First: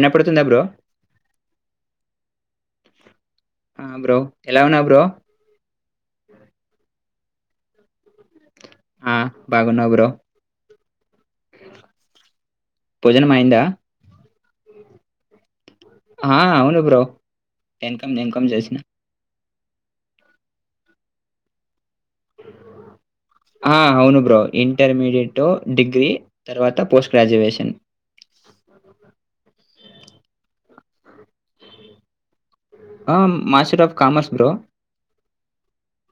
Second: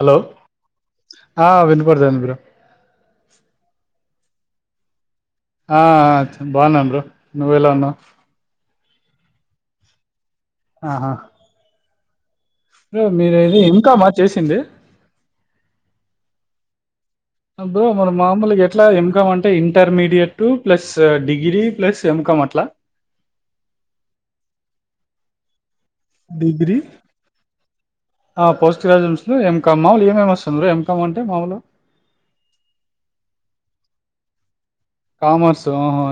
Hello bro ఆ వినపడతాంది bro ఆ బ్రో ఎలా ఉన్నావ్ బ్రో ఆ ఆ బాగున్నాము బ్రో నువ్వెలా ఉన్నావ్ ఆ బాగున్నా బ్రో ఆహా బ్రో భోజనం మిరేది అయిందా ఇంకా మ చేసింది ఆ అవును బ్రో బ్రో మరి ఎంకమ్ ఎంకమ్ మామూలు చేసిన ఎట్లా ఏం కమ్ అంట intermediate plus degree plus MCom అట్లా ఆ అవును bro intermediate to degree post ఆ గ్రాజ్యుషన్ ఏం ఇంకా మాములు ఏమేమి వస్తుంది ఎం కామ్ అంటే మాములు ఆ master of commerce bro commerce ఉహు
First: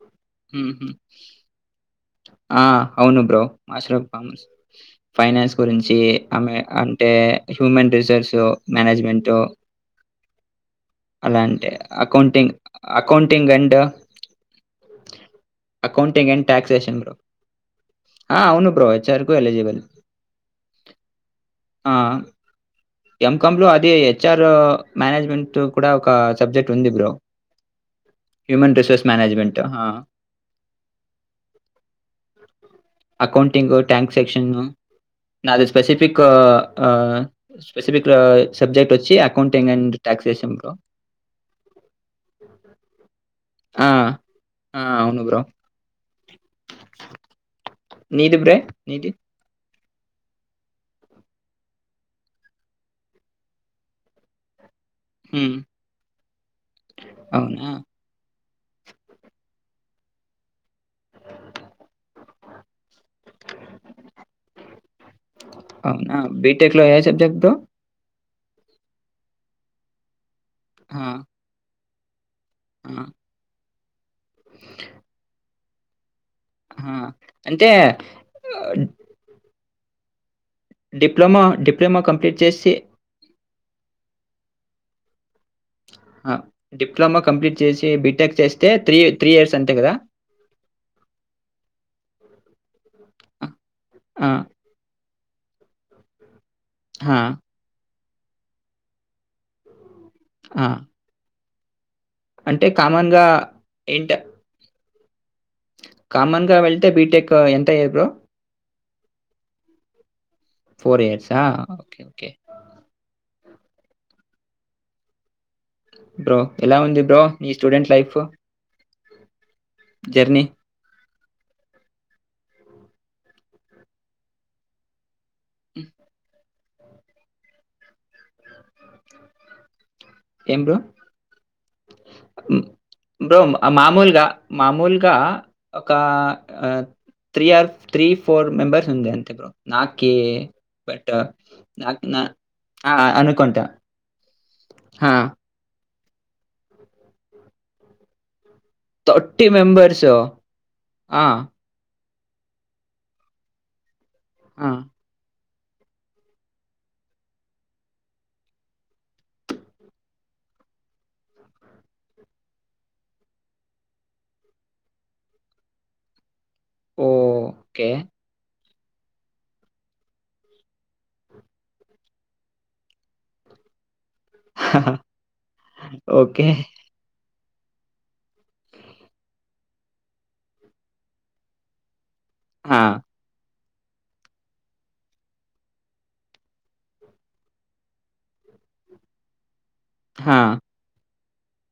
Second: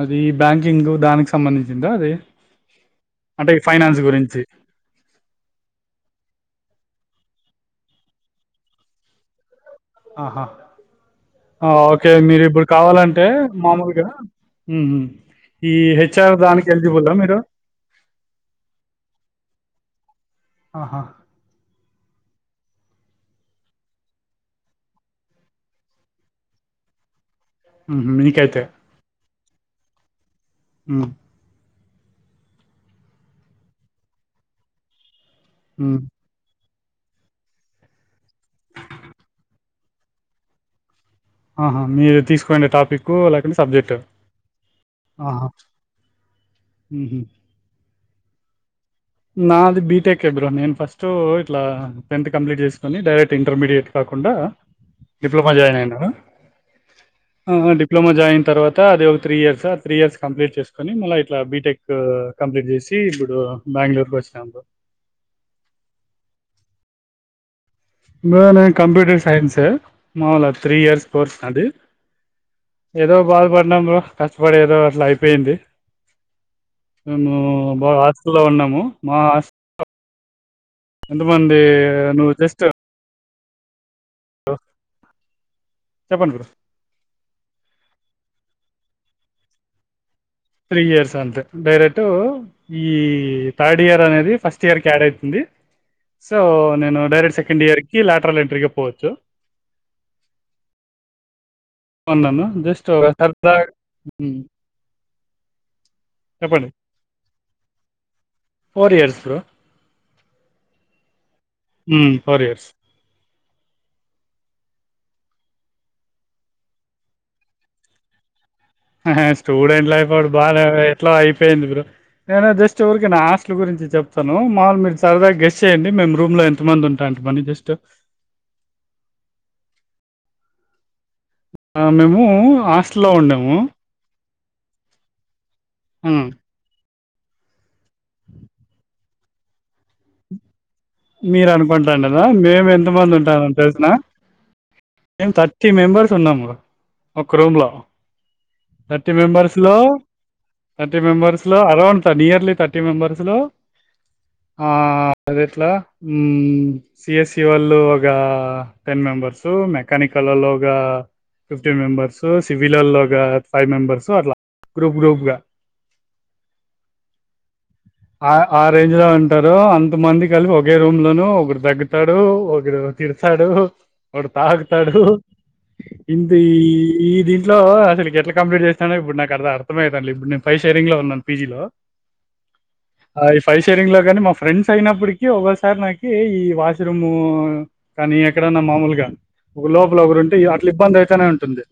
ఆ అవును బ్రో అంటే ఈ మాస్టర్ ఫైనాన్స్ ఆఫ్ గురించి కామర్స్ ఫైనాన్స్ గురించి ఆమె టె హ్యూమన్ రిసోర్సు మేనేజ్మెంట్ ఆహా అలా అంటే ఓకే మీరు అకౌంటింగ్ ఇప్పుడు కావాలంటే అకౌంటింగ్ అండ్ మామూలుగా ఉమ్ ఉమ్. ఈ అకౌంటింగ్ హెచ్ఆర్ అండ్ దానికి టక్సేషన్ ఎలిజిబుల్ బ్రో మీరు అవును బ్రో హెచ్చర్కు ఎలిజిబల్ ఆహా ఎంకామ్ లో అది హెచ్ఆర్ మేనేజ్మెంట్ కూడా ఒక సబ్జెక్ట్ ఉంది బ్రో ఉహు మీకైతే హ్యూమన్ రిసోర్స్ మేనేజ్మెంట్ ఆ ఉమ్ అకౌంటింగ్ ట్యాంక్ సెక్షన్ ను నాది ఉ స్పెసిఫిక్ ఆ స్పెసిఫిక్ సబ్జెక్ట్ వచ్చి అకౌంటింగ్ అండ్ టాక్సేషన్ ఆహా మీరు తీసుకునే టాపిక్ ఆ! సబ్జెక్ట్ ఆ! అవును బ్రో. ఆహా ఉహు నీదిబ్రే నాది బి టెక్ ఏ బ్రో నేను ఫస్ట్ ఇట్లా టెన్త్ కంప్లీట్ చేసుకుని డైరెక్ట్ ఇంటర్మీడియట్ కాకుండా డిప్లమా హ్మ్. జాయిన్ అయినా అవునా? డిప్లమా జాయిన్ తర్వాత అది ఒక త్రీ ఇయర్స్ ఆ త్రీ ఇయర్స్ కంప్లీట్ చేసుకొని మళ్ళీ ఇట్లా బీటెక్ కంప్లీట్ చేసి ఇప్పుడు బెంగళూరుకి వచ్చినాను బ్రో అవునా బిటెక్ లో ఏ సబ్జెక్ట్ బ్రో బ్రో నేను కంప్యూటర్ సైన్స్ మా త్రీ ఆ! ఇయర్స్ కోర్సు అది ఆ! ఏదో బాదు బడి ఉన్నాం బ్రో కష్టపడి ఏదో అట్లా అయిపోయింది ఆ! మేము అంటే బాగా హస్టల్లో ఆహ్, ఉన్నాము మా హాస్ట్ డిప్లొమా డిప్లొమా కంప్లీట్ చేసి ఆహ డిప్లమా కంప్లీట్ చేసి బీటెక్ చేస్తే త్రీ త్రీ ఇయర్స్ అంతే కదా త్రీ ఇయర్స్ అంతే డైరెక్ట్ ఈ ఆ! తాడ్ ఆ! ఇయర్నేది ఫస్ట్ ఇయర్ క ఎడైది ఎందిసే సో ఆ! నేనుడరెక్ట్ సెకండ్ ఇయర్కి కీ ల్యాటర్ ఎంట్రీగా పోవచ్చు ఆ అన్నాను అంటే జస్ట్ కామన్‌గా సర్దా ఏంట కామన్ గా వెళ్తే బీటెక్ ఎంత అయ్యేదో ఫోర్ ఇయర్స్ స్రో ఫోర్ ఇయర్స్ ఆ okay okay four years bro ఎలా ఉంది బ్రో నీ స్టూడెంట్ లైఫ్ ఆహ స్టూడెంట్ లైఫ్ కూడా జర్నీ? బాగా ఎట్లా అయిపోయింది బ్రో నేను జస్ట్ ఉరికేనా హాస్టల్ గురించి చెప్తాను మాల్ మిర్చి సరదా గెస్ట్ హ్మ్. చేయండి మేము రూమ్ లో ఎంత మంది అంట మంది జస్ట్ ఎం బ్రో మేము హ్మ్. హాస్టల్లో బ్రో ఉండము మామూలుగా, మామూలుగా ఒక ఆ three or three four members ఉంది అంతే బ్రో నాకే బట్ మీరు నాకు అనుకుంటండరా నా కదా మేము ఎంత ఆ! మంది ఉంటాము అనుకుంటా. తెసిన ఆ! ఏం థర్టీ మెంబర్స్ ఉన్నాము ఒక రూమ్ లో థర్టీ మెంబర్స్ లో థర్టీ ఆ! మెంబర్స్ లో అరౌండ్ త నియర్లీ థర్టీ మెంబర్స్ లో ఆ అదే పట్లా సిఎస్ఈ వాళ్ళు ఒక టెన్ మెంబెర్స్ మెకానికల్ లో ఒక ఫిఫ్టీన్ మెంబర్స్ సివిల్ ఒక ఫైవ్ మెంబెర్స్ అట్లా గ్రూప్ గ్రూప్గా ఓ కే ఆ రేంజ్ లో ఉంటారు అంతమంది కలిపి ఒక్ ఒకే రూమ్ లోను ఒకడు దగ్గుతాడు ఒకడు తిడతాడు ఒకడు తాగుతాడు ఇింద ఓకే. ఈ ఈ ద ఇట్ లో అసలు ఎట్లా కంప్లీట్ చేస్తున్నానో ఇప్పుడు నాకు అర్ అర్థమవుతుందిం ఇప్పు నేను పై షేరింగ్ లో ఉన్నాను పీజీ లో హా పై షేరింగ్ లో గానీ మా ఫ్రెండ్స్ అయినప్పడ్ ఒకసారి నాకి ఈ వాష్రూమ్ కానీ ఎక్కడన్నా మామూలుగా ఒక లోపల ఒకరుంటే ఆ! అలా ఇబ్బంది అయితేై నా ఉం తుంది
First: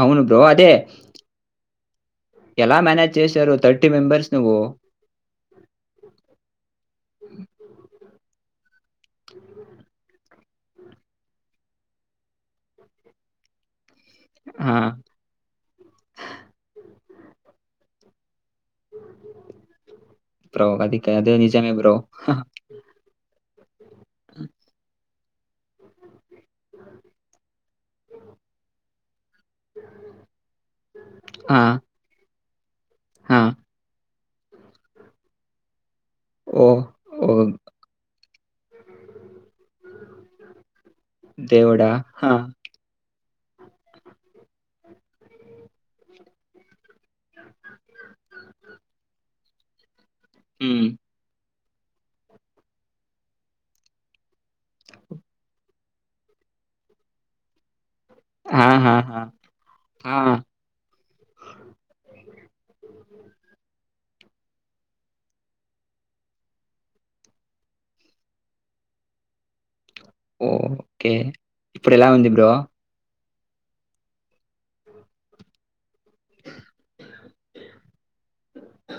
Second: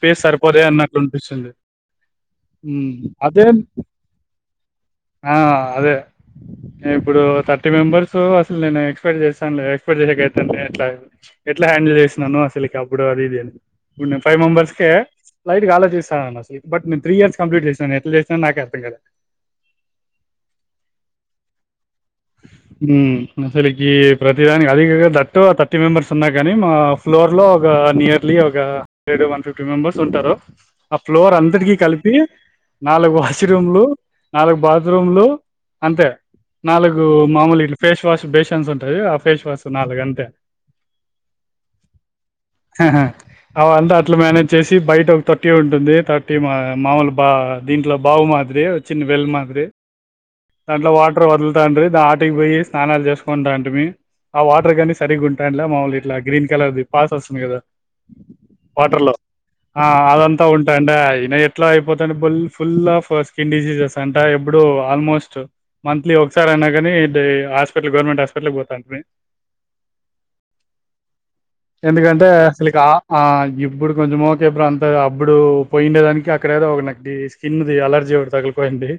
అవును బ్రో అదే ఎలా ఉమ్, మేనేజ్ అదే చేశారు థర్టీ మెంబర్స్ నువ్వు ఆ అదే ఇంగ ఇప్పుడు థర్టీ మెంబర్స్ అసలు నేను ఎక్ ఎక్సపెక్ట్ చేశాం లే ఎక్స్ పెక్ట్ చేసే అ ఎట్లా ఎట్లా హ్యాండిల్ చేసి నాను అసలుకి అప్పుడు అది ఇదిని ఇప్పుడు నేను ఫైవ్ ఆ! మెంబర్స్ కే లైట్గా ఆలోచి స్తానన బట్ నే న్ త్రి ఇయర్స్ కంప్లీట్ చేసినా ఎట్లా చేస్ ప్రవ కది కయా ఆది నిజమే బ్రో హమ్ హు మ్ సరి ఈ ప్రతిదానికి అధి కగా దట్ టు థర్టీ మెంబెర్స్ ఉన్నా కానీ మా ఫ్లోర్ లో ఒక నియర్లీ ఒక ఏడు వన్ ఫిఫ్టీ మెంబెర్స్ ఉంటారు ఆ ఫ్లోర్ ఆ! అందరకి కలిపి నాలుగు ఆ! వాష్ రూమ్లు నాలుగు బాత్రూమ్లు అంతే ఓహ్! నాలుగు ఓహ్! మామూలు ఇట్ల ఫేస్ వా వాష్ బేసన్స్ ఉంటాయి ఆ ఫేస్ వాష్ నాలుగు అంతే దేవుడా! ఆ! హ హ అవి అంత అట్లా మేనేజ్ చేస్ బయట ఒక థర్టీ ఉంటుంది థర్టీ మా మాముూలు బా దీంట్లో బావు మాదిరి చిన్న వెల్ మాదిరి హ్మ్. దాంట్లో వాటర్ వదుల్ తాండ్రి దా ఆటకి పోయి స్నానాలు చేసుకుంటా టి మీ ఆ వాటర్ కని సరిగ్ ఉంటాంట్లా మామములు ఇట్లా గ్రీన్ కలర్ది పాస్ వస్తుంది కదా వాటర్ లో ఆహాహా! ఆ అదంతా ఉంటాండే అయిన ఎట్లో అయిపోతాంది full full of skin diseases అంట ఎబ్బుడు ఆల్మోస్ట్ మంత్లీ ఒ సార్ అయినా కానీ హాస్పిటల్ గవర్నమెంట్ హాస్పిటల్కి పోతాంటి మీ ఓ కే ఇప్పుడు ఎలా ఎందుకంటే ఉంది బ్రో అసలుకి ఆ ఆ ఇప్పుడు కొంచం ఓకే బ్రో అంత అప్పుడు పోయిండేదానికి అక్కడఎదో నాకి ఒక స్కిన్ది అలర్జీ ఒకటి తగులుకునింది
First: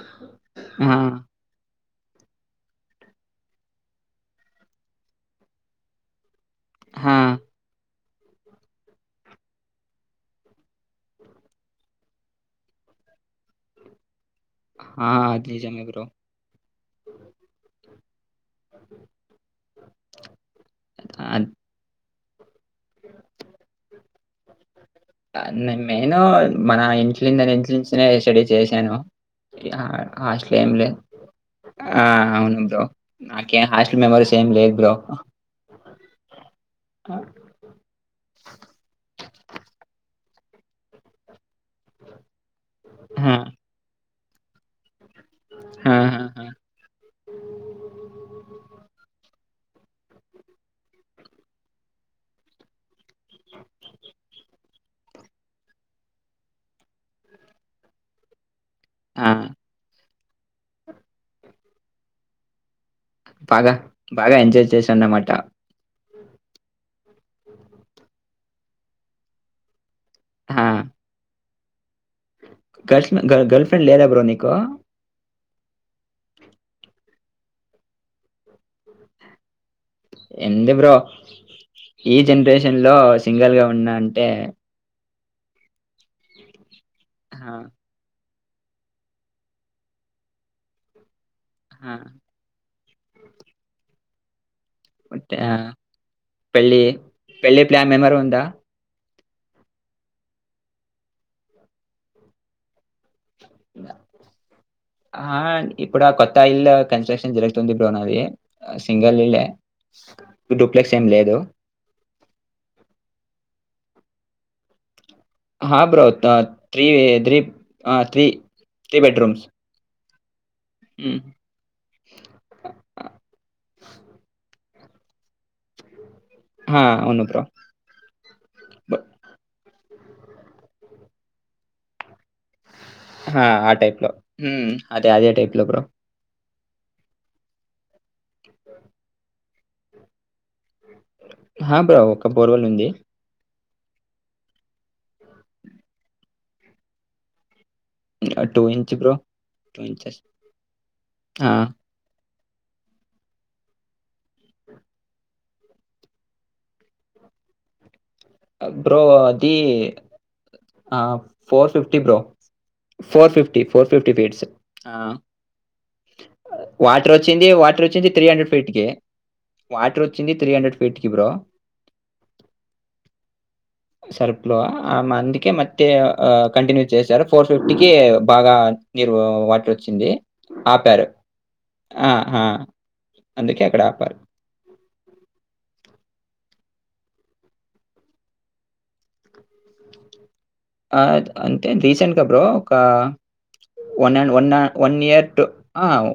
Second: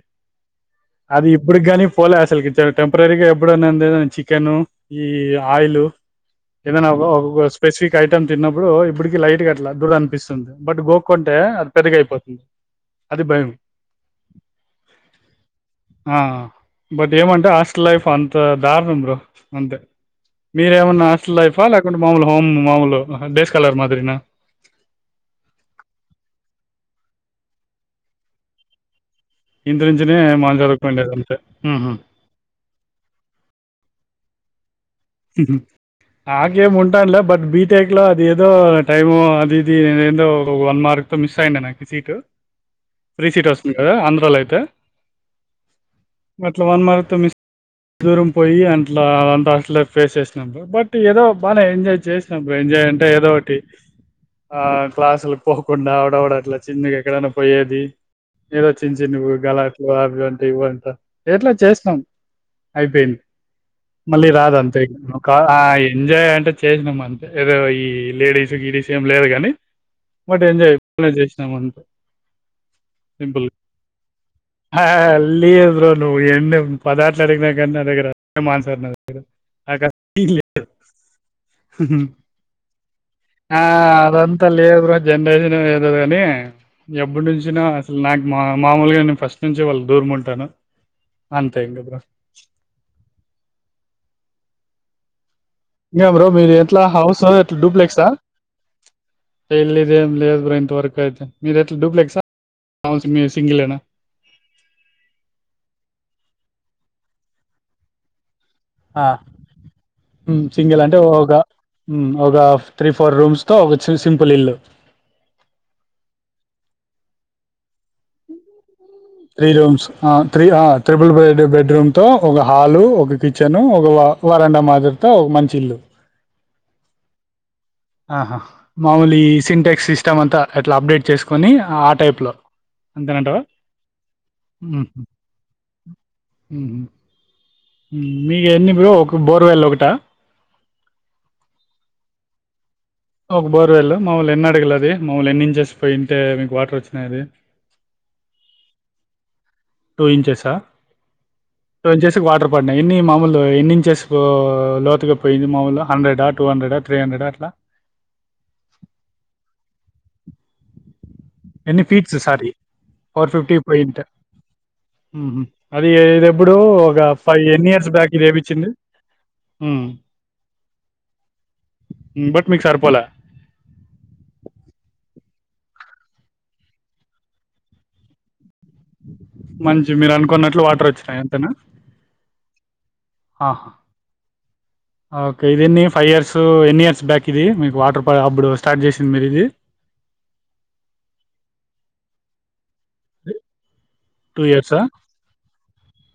ఆ! అది ఇప్పుడుకి కానీ పోలే అసలుకి ఇచ్చా టెంపరరీ గా ఎప్పుడున్నా చికెను ఈ ఆయిల్ ఏదనా ఒక ఆ! ఓ స్పేస్ ఐటమ్ తిన్నప్పుడు ఇప్పుడుకి లైట్ గా అట్లా దురద అనిపిస్తుంది బట్ గోకుంటే అది పెద్దగాయిపోతుంది అది భయం హా అది జామే బ్రో ఆ బట్ ఏమంటే హాస్టల్ లైఫ్ అంత దారుణం బ్రో అంతే మీరేమన్నా హాస్టల్ అద్ లైఫా ల్యాకున్ [unintelligible] మాములు ఆహా డేస్ కలర్ మాదిరినా ఆ నేన్ నేను మన ఇ [unintelligible] ఇంట్ నుంచినే స్టడీ చేసాను ఇంటి హా నుంచినే మనం హాస్లే ఎం లే చదువుకుండేది అంతే. ఆ హుహు. అవున్ బ్రో నాకే హా మెమరీస్ ఏం లేద్ బ్రో ఆకేము ఆ! ఉంటన్ల్య బట్ బీటెక్ లో అది ఏదో టైము ఇది ఏందో ఒక వన్ మార్క్ తో మిస్ అయిండ్య నాకు సీటు త్రీ ఆ! సీట్ హర్స్ద అంద లైతే ఆ! అట్ల వన్ మంత మిస్ దూరం పోయి అంట్లా అంతా అసలే ఫేస్ చేసినాం బ్రో బట్ ఏదో బానే ఎంజాయ్ చేసినాం బ్రో ఎంజాయ్ అంటే ఏదో ఒకటి ఆ క్లాస్ల్క్ పోకుండా ఆవడవడ అట్లా చిన్నగా ఎక్కడన్నా పోయేది ఏవో చిన్ ఆ! చిన్నగ గలాట్లు అవి ఇవ్వంట ఎట్లా చేస్నామ్ అయిపోయింది బాగా మళ్ళీ బాగా రాధ ఎంజాయ్ ఒక చేశానన్నమాట. ఎంజాయ్ అంటే చేసినా మన్ ఏదో ఈ లేడీస్ గిడిస్ ఏం లేదు గానీ బట్ ఎంజాయ్ బానే చేసినమన్ గాల్ ఫె గా గర్ల్ ఫ్రెండ్ లేదా బ్రో నీకో మళ్ళీ ఎమ్ బ్రో నువ్వు ఎన్ని పదట్లు అడిగినా కానీ నా దగ్గర సేమ్ మాన్సర్ నా దగ్గర ఎందు బ్రో ఈ జనరేషన్ లో సింగిల్ ఆ గా ఉన్నా అంటే అదంతా లేదు బ్రో జనరేషన్ ఏదో గాని ఎప్పుడు ఆ! నుంచిన అసలు నాకు మా మామూలుగా నేను ఫస్ట్ నుంచి వాళ్ళు దూరం ఉంటాను అంతే ఇంగా ఆ! బ్రో బట్ ఆహ్, ఎ బ్రో మీరు పెళ్లి ఎట్లా హౌస్ ఎలా పెళ్లి ప్లాన్ డూప్లెక్స్ ఆ ఏమైనా ఉందా? ఇల్ ఇదే లే బబ్రో ఇంత వరకు యితే మీది ఎట్లా డూప్లెక్సా అవును ఆ ఇప్పుడు కొత్త ఇల్లు కన్స్ట్రక్షన్ జరుగుతుంది బ్రో నాది ఆ సింగిల్ ఇల్లే. హ్మ్మ్ సింగిల్ డూప్లెక్స్ అంటే ఏం ఒక ఒక లేదు. ఒక త్రీ ఫోర్ రూమ్స్ తో ఒక సింపుల్ ఇల్లు హ బ్రోత్ త్రీ త్రీ ఆ త్రీ త్రీ బెడ్ రూమ్స్ ఆ త్రి త్రిపుుల్ బెడ్రూమ్ తో ఒక హాలు ఒక కిచెన్ ఒక వర వరండ మాదిరీ ఇంకా ఒక మంచి ఇల్లు హా అవును బ్రో ఆహా బ మాముూలి సింటెక్ సిస్టమ్ అంతా అట్లా అప్డేట్ చేసుకొని ఆ టైప్లో ఆ ఆ టైప్ లో అదే అదే టైప్ లో లే బ్రో హు హ్మ్మ్ మీగ ఎన్ని బ్రో ఒక బోర్వెల్ ఒకట ఆ బ్రో ఒక బోర్వల్ ఉంది ఒక బోర్వేల్ మామముల్లు ఎన్ని అడగలది మామముల్ని ఎన్ని ఇంచేసి పోయింటే మీకు వాటర్ వచ్చినాయిది two inch bro two inches two inches water పడినాయి ఎన్ని మామములు ఎన్నించేసి లోతుగా పోయింది మాములు హండ్రెడా టూ హండ్రెడా త్రీ హండ్రెడా అట్లా బ్రో అది ఆ ఫోర్ ఎన్ని fifty bro feets sorry four fifty four fifty feets ఉహు అది ఇదెప్పుడు ఒక వాటర్ ఫైవ్ వచ్చింది ఎన్ని వాటర్ ఇయర్స్ వచ్చింది బ్యాక్ ఇది త్రీ హండ్రెడ్ ఏపిచ్చింది ఫీట్ కి ఉమ్ వాటర్ వచ్చింది త్రీ హండ్రెడ్ ఫీట్ కి బ్రో బట్ మీకు సరిపోలే సర్ప్ లో ఆ మంది మట్టి కంటిన్యూ చేశారు ఫోర్ ఫిఫ్టీ కే బాగా మీరు వాటర్ మంచి వచ్చింది మీరు అనుకున్నట్లు వాటర్ ఆపారు వచ్చినాయి అంతేనా ఆ ఆ అందుకే ఆహా అక్కడ ఆపారు ఓకే ఇది ఎన్ని ఫైవ్ ఇయర్స్ ఎన్ని ఇయర్స్ బ్యాక్ ఇది మీకు వాటర్ ప అప్పుడు స్టార్ట్ చేసింది మీరు ఇది ఆ అంతే రీసెంట్గా బ్రో ఒక వన్డ్ టూ వన్ ఇయర్సా one year to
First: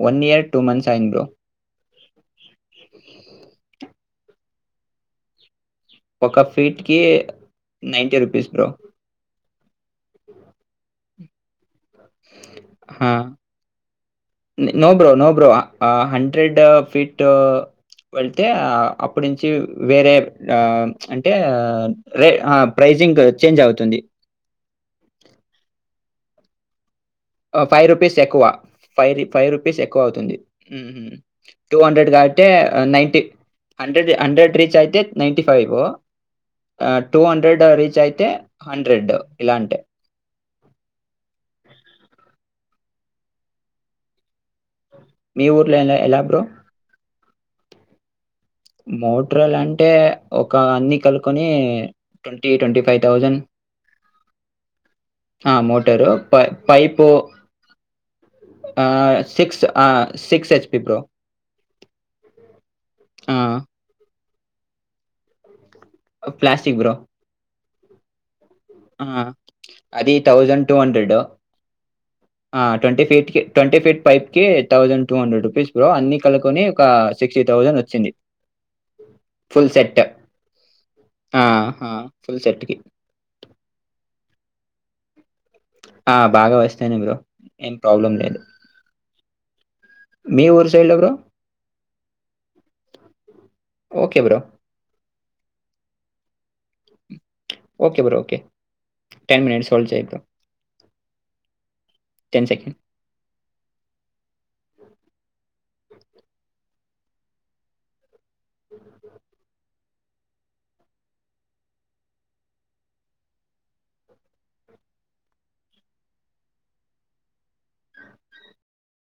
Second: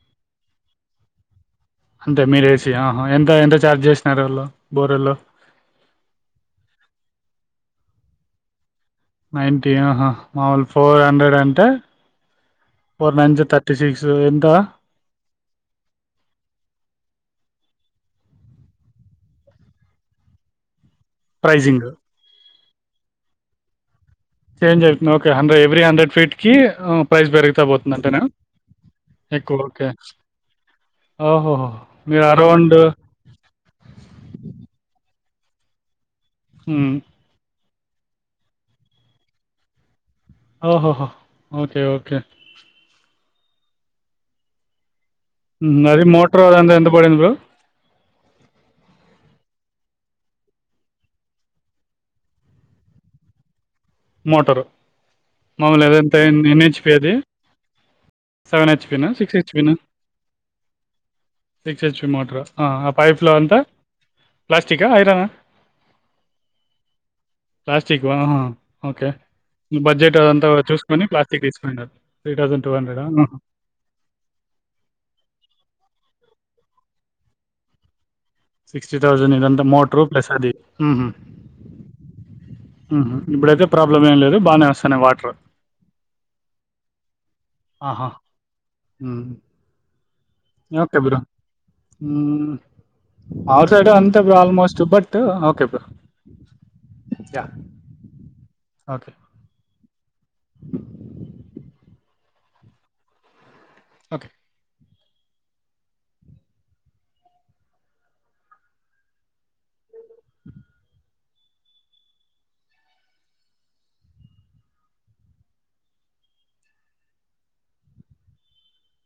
one year two months అయింది బ్రో అంటే మీరేసి ఆహా ఎంత ఎంత చఛార్జ్ చేస్త నర్రలో బొర్రల్లో ఒక ఫీట్ కి నైన్టీ రూపీస్ బ్రో మ [unintelligible] మామూలు ఫోర్ హండ్రెడ్ గంట ఎంత no bro no bro hundred feet వెళ్తే ఆ అప్పటి నుంచి వేరే ఆ అంటే ప్రైజింగ్ రే ఆ ప్రైజింగ్ చేంజ్ అవుతుంది చేంజవుతున్నవ్ ఓకే హండ్రె ఎవీ హండ్రెడ్ ఫీట్ కీ ఫైవ్ రూపీస్ ఎక్కువ ఫైవ్ రు ఫైవ్ రూపీస్ ఎక్కువ అవుతుంది ఓహోహో టూ హండ్రెడ్ గా మీరు అయితే around ninety hundred hundred reach అయితే నైన్టీ ఫైవూ హ్మ్ టూ హండ్రెడ్ రి అయితే హండ్రెడ్ ఇలాంటే ఓహోహ ఓకే ఓకే మీ ఊర్లో ఎలా అది ఎలా బ్రో? మోటర్ అదంత ఎంత పడింది బ్రో మోట్రాలు అంటే ఒక అన్ని కలుకొని twenty twenty five thousand motor మామూలు గా మోటారు. ప అదెంతైంది పైపు ఎన్నించిపోయేది సెవెన్ హెచ్పినా ఆహ్, సిక్స్ హెచ్పినా ఆహ్, HP bro. Six HP motor ఆ పైప్లో ఆ! అంతా ప్లాస్టికా ఐరనా ప్లాస్టిక్ బ్రో. ప్లాస్టికు ఆ ఓకే. అది బడ్జెట్ అదంతా థౌజండ్ టూ చూసుకొని హండ్రెడు ప్లాస్టిక్ తీసుకున్నారు. ఆ ట్వంటీ ఆహా! ఫీట్ కి ట్వంటీ ఫీట్ పైప్ కి thousand two hundred rupees bro అన్నీ కలిపి కొని ఒక సిక్స్టీ థౌజండ్ వచ్చింది సిక్స్టీ థౌజండ్ ఇదంతా ఫుల్ సెట్. మోటరు ప్లస్ అది ఆ! ఆ! ఫుల్ సెట్‌కి. ఇప్పుడైతే ప్రాబ్లం ఏం లేదు బానే వస్తన్నాయి వాటర్ ఆ బాగా వస్తన్నయ్ బ్రో ఏం ఆహా ప్రాబ్లమ్ లేదు. మీ ఊరు సైడ్‌లో ఓకే బ్రో ఆ ఓకే సైడ్అంతే బ్రో. Almost but okay bro yeah! Okay bro okay okay. Ten minutes చల్చయయిపో [unintelligible] ten second okay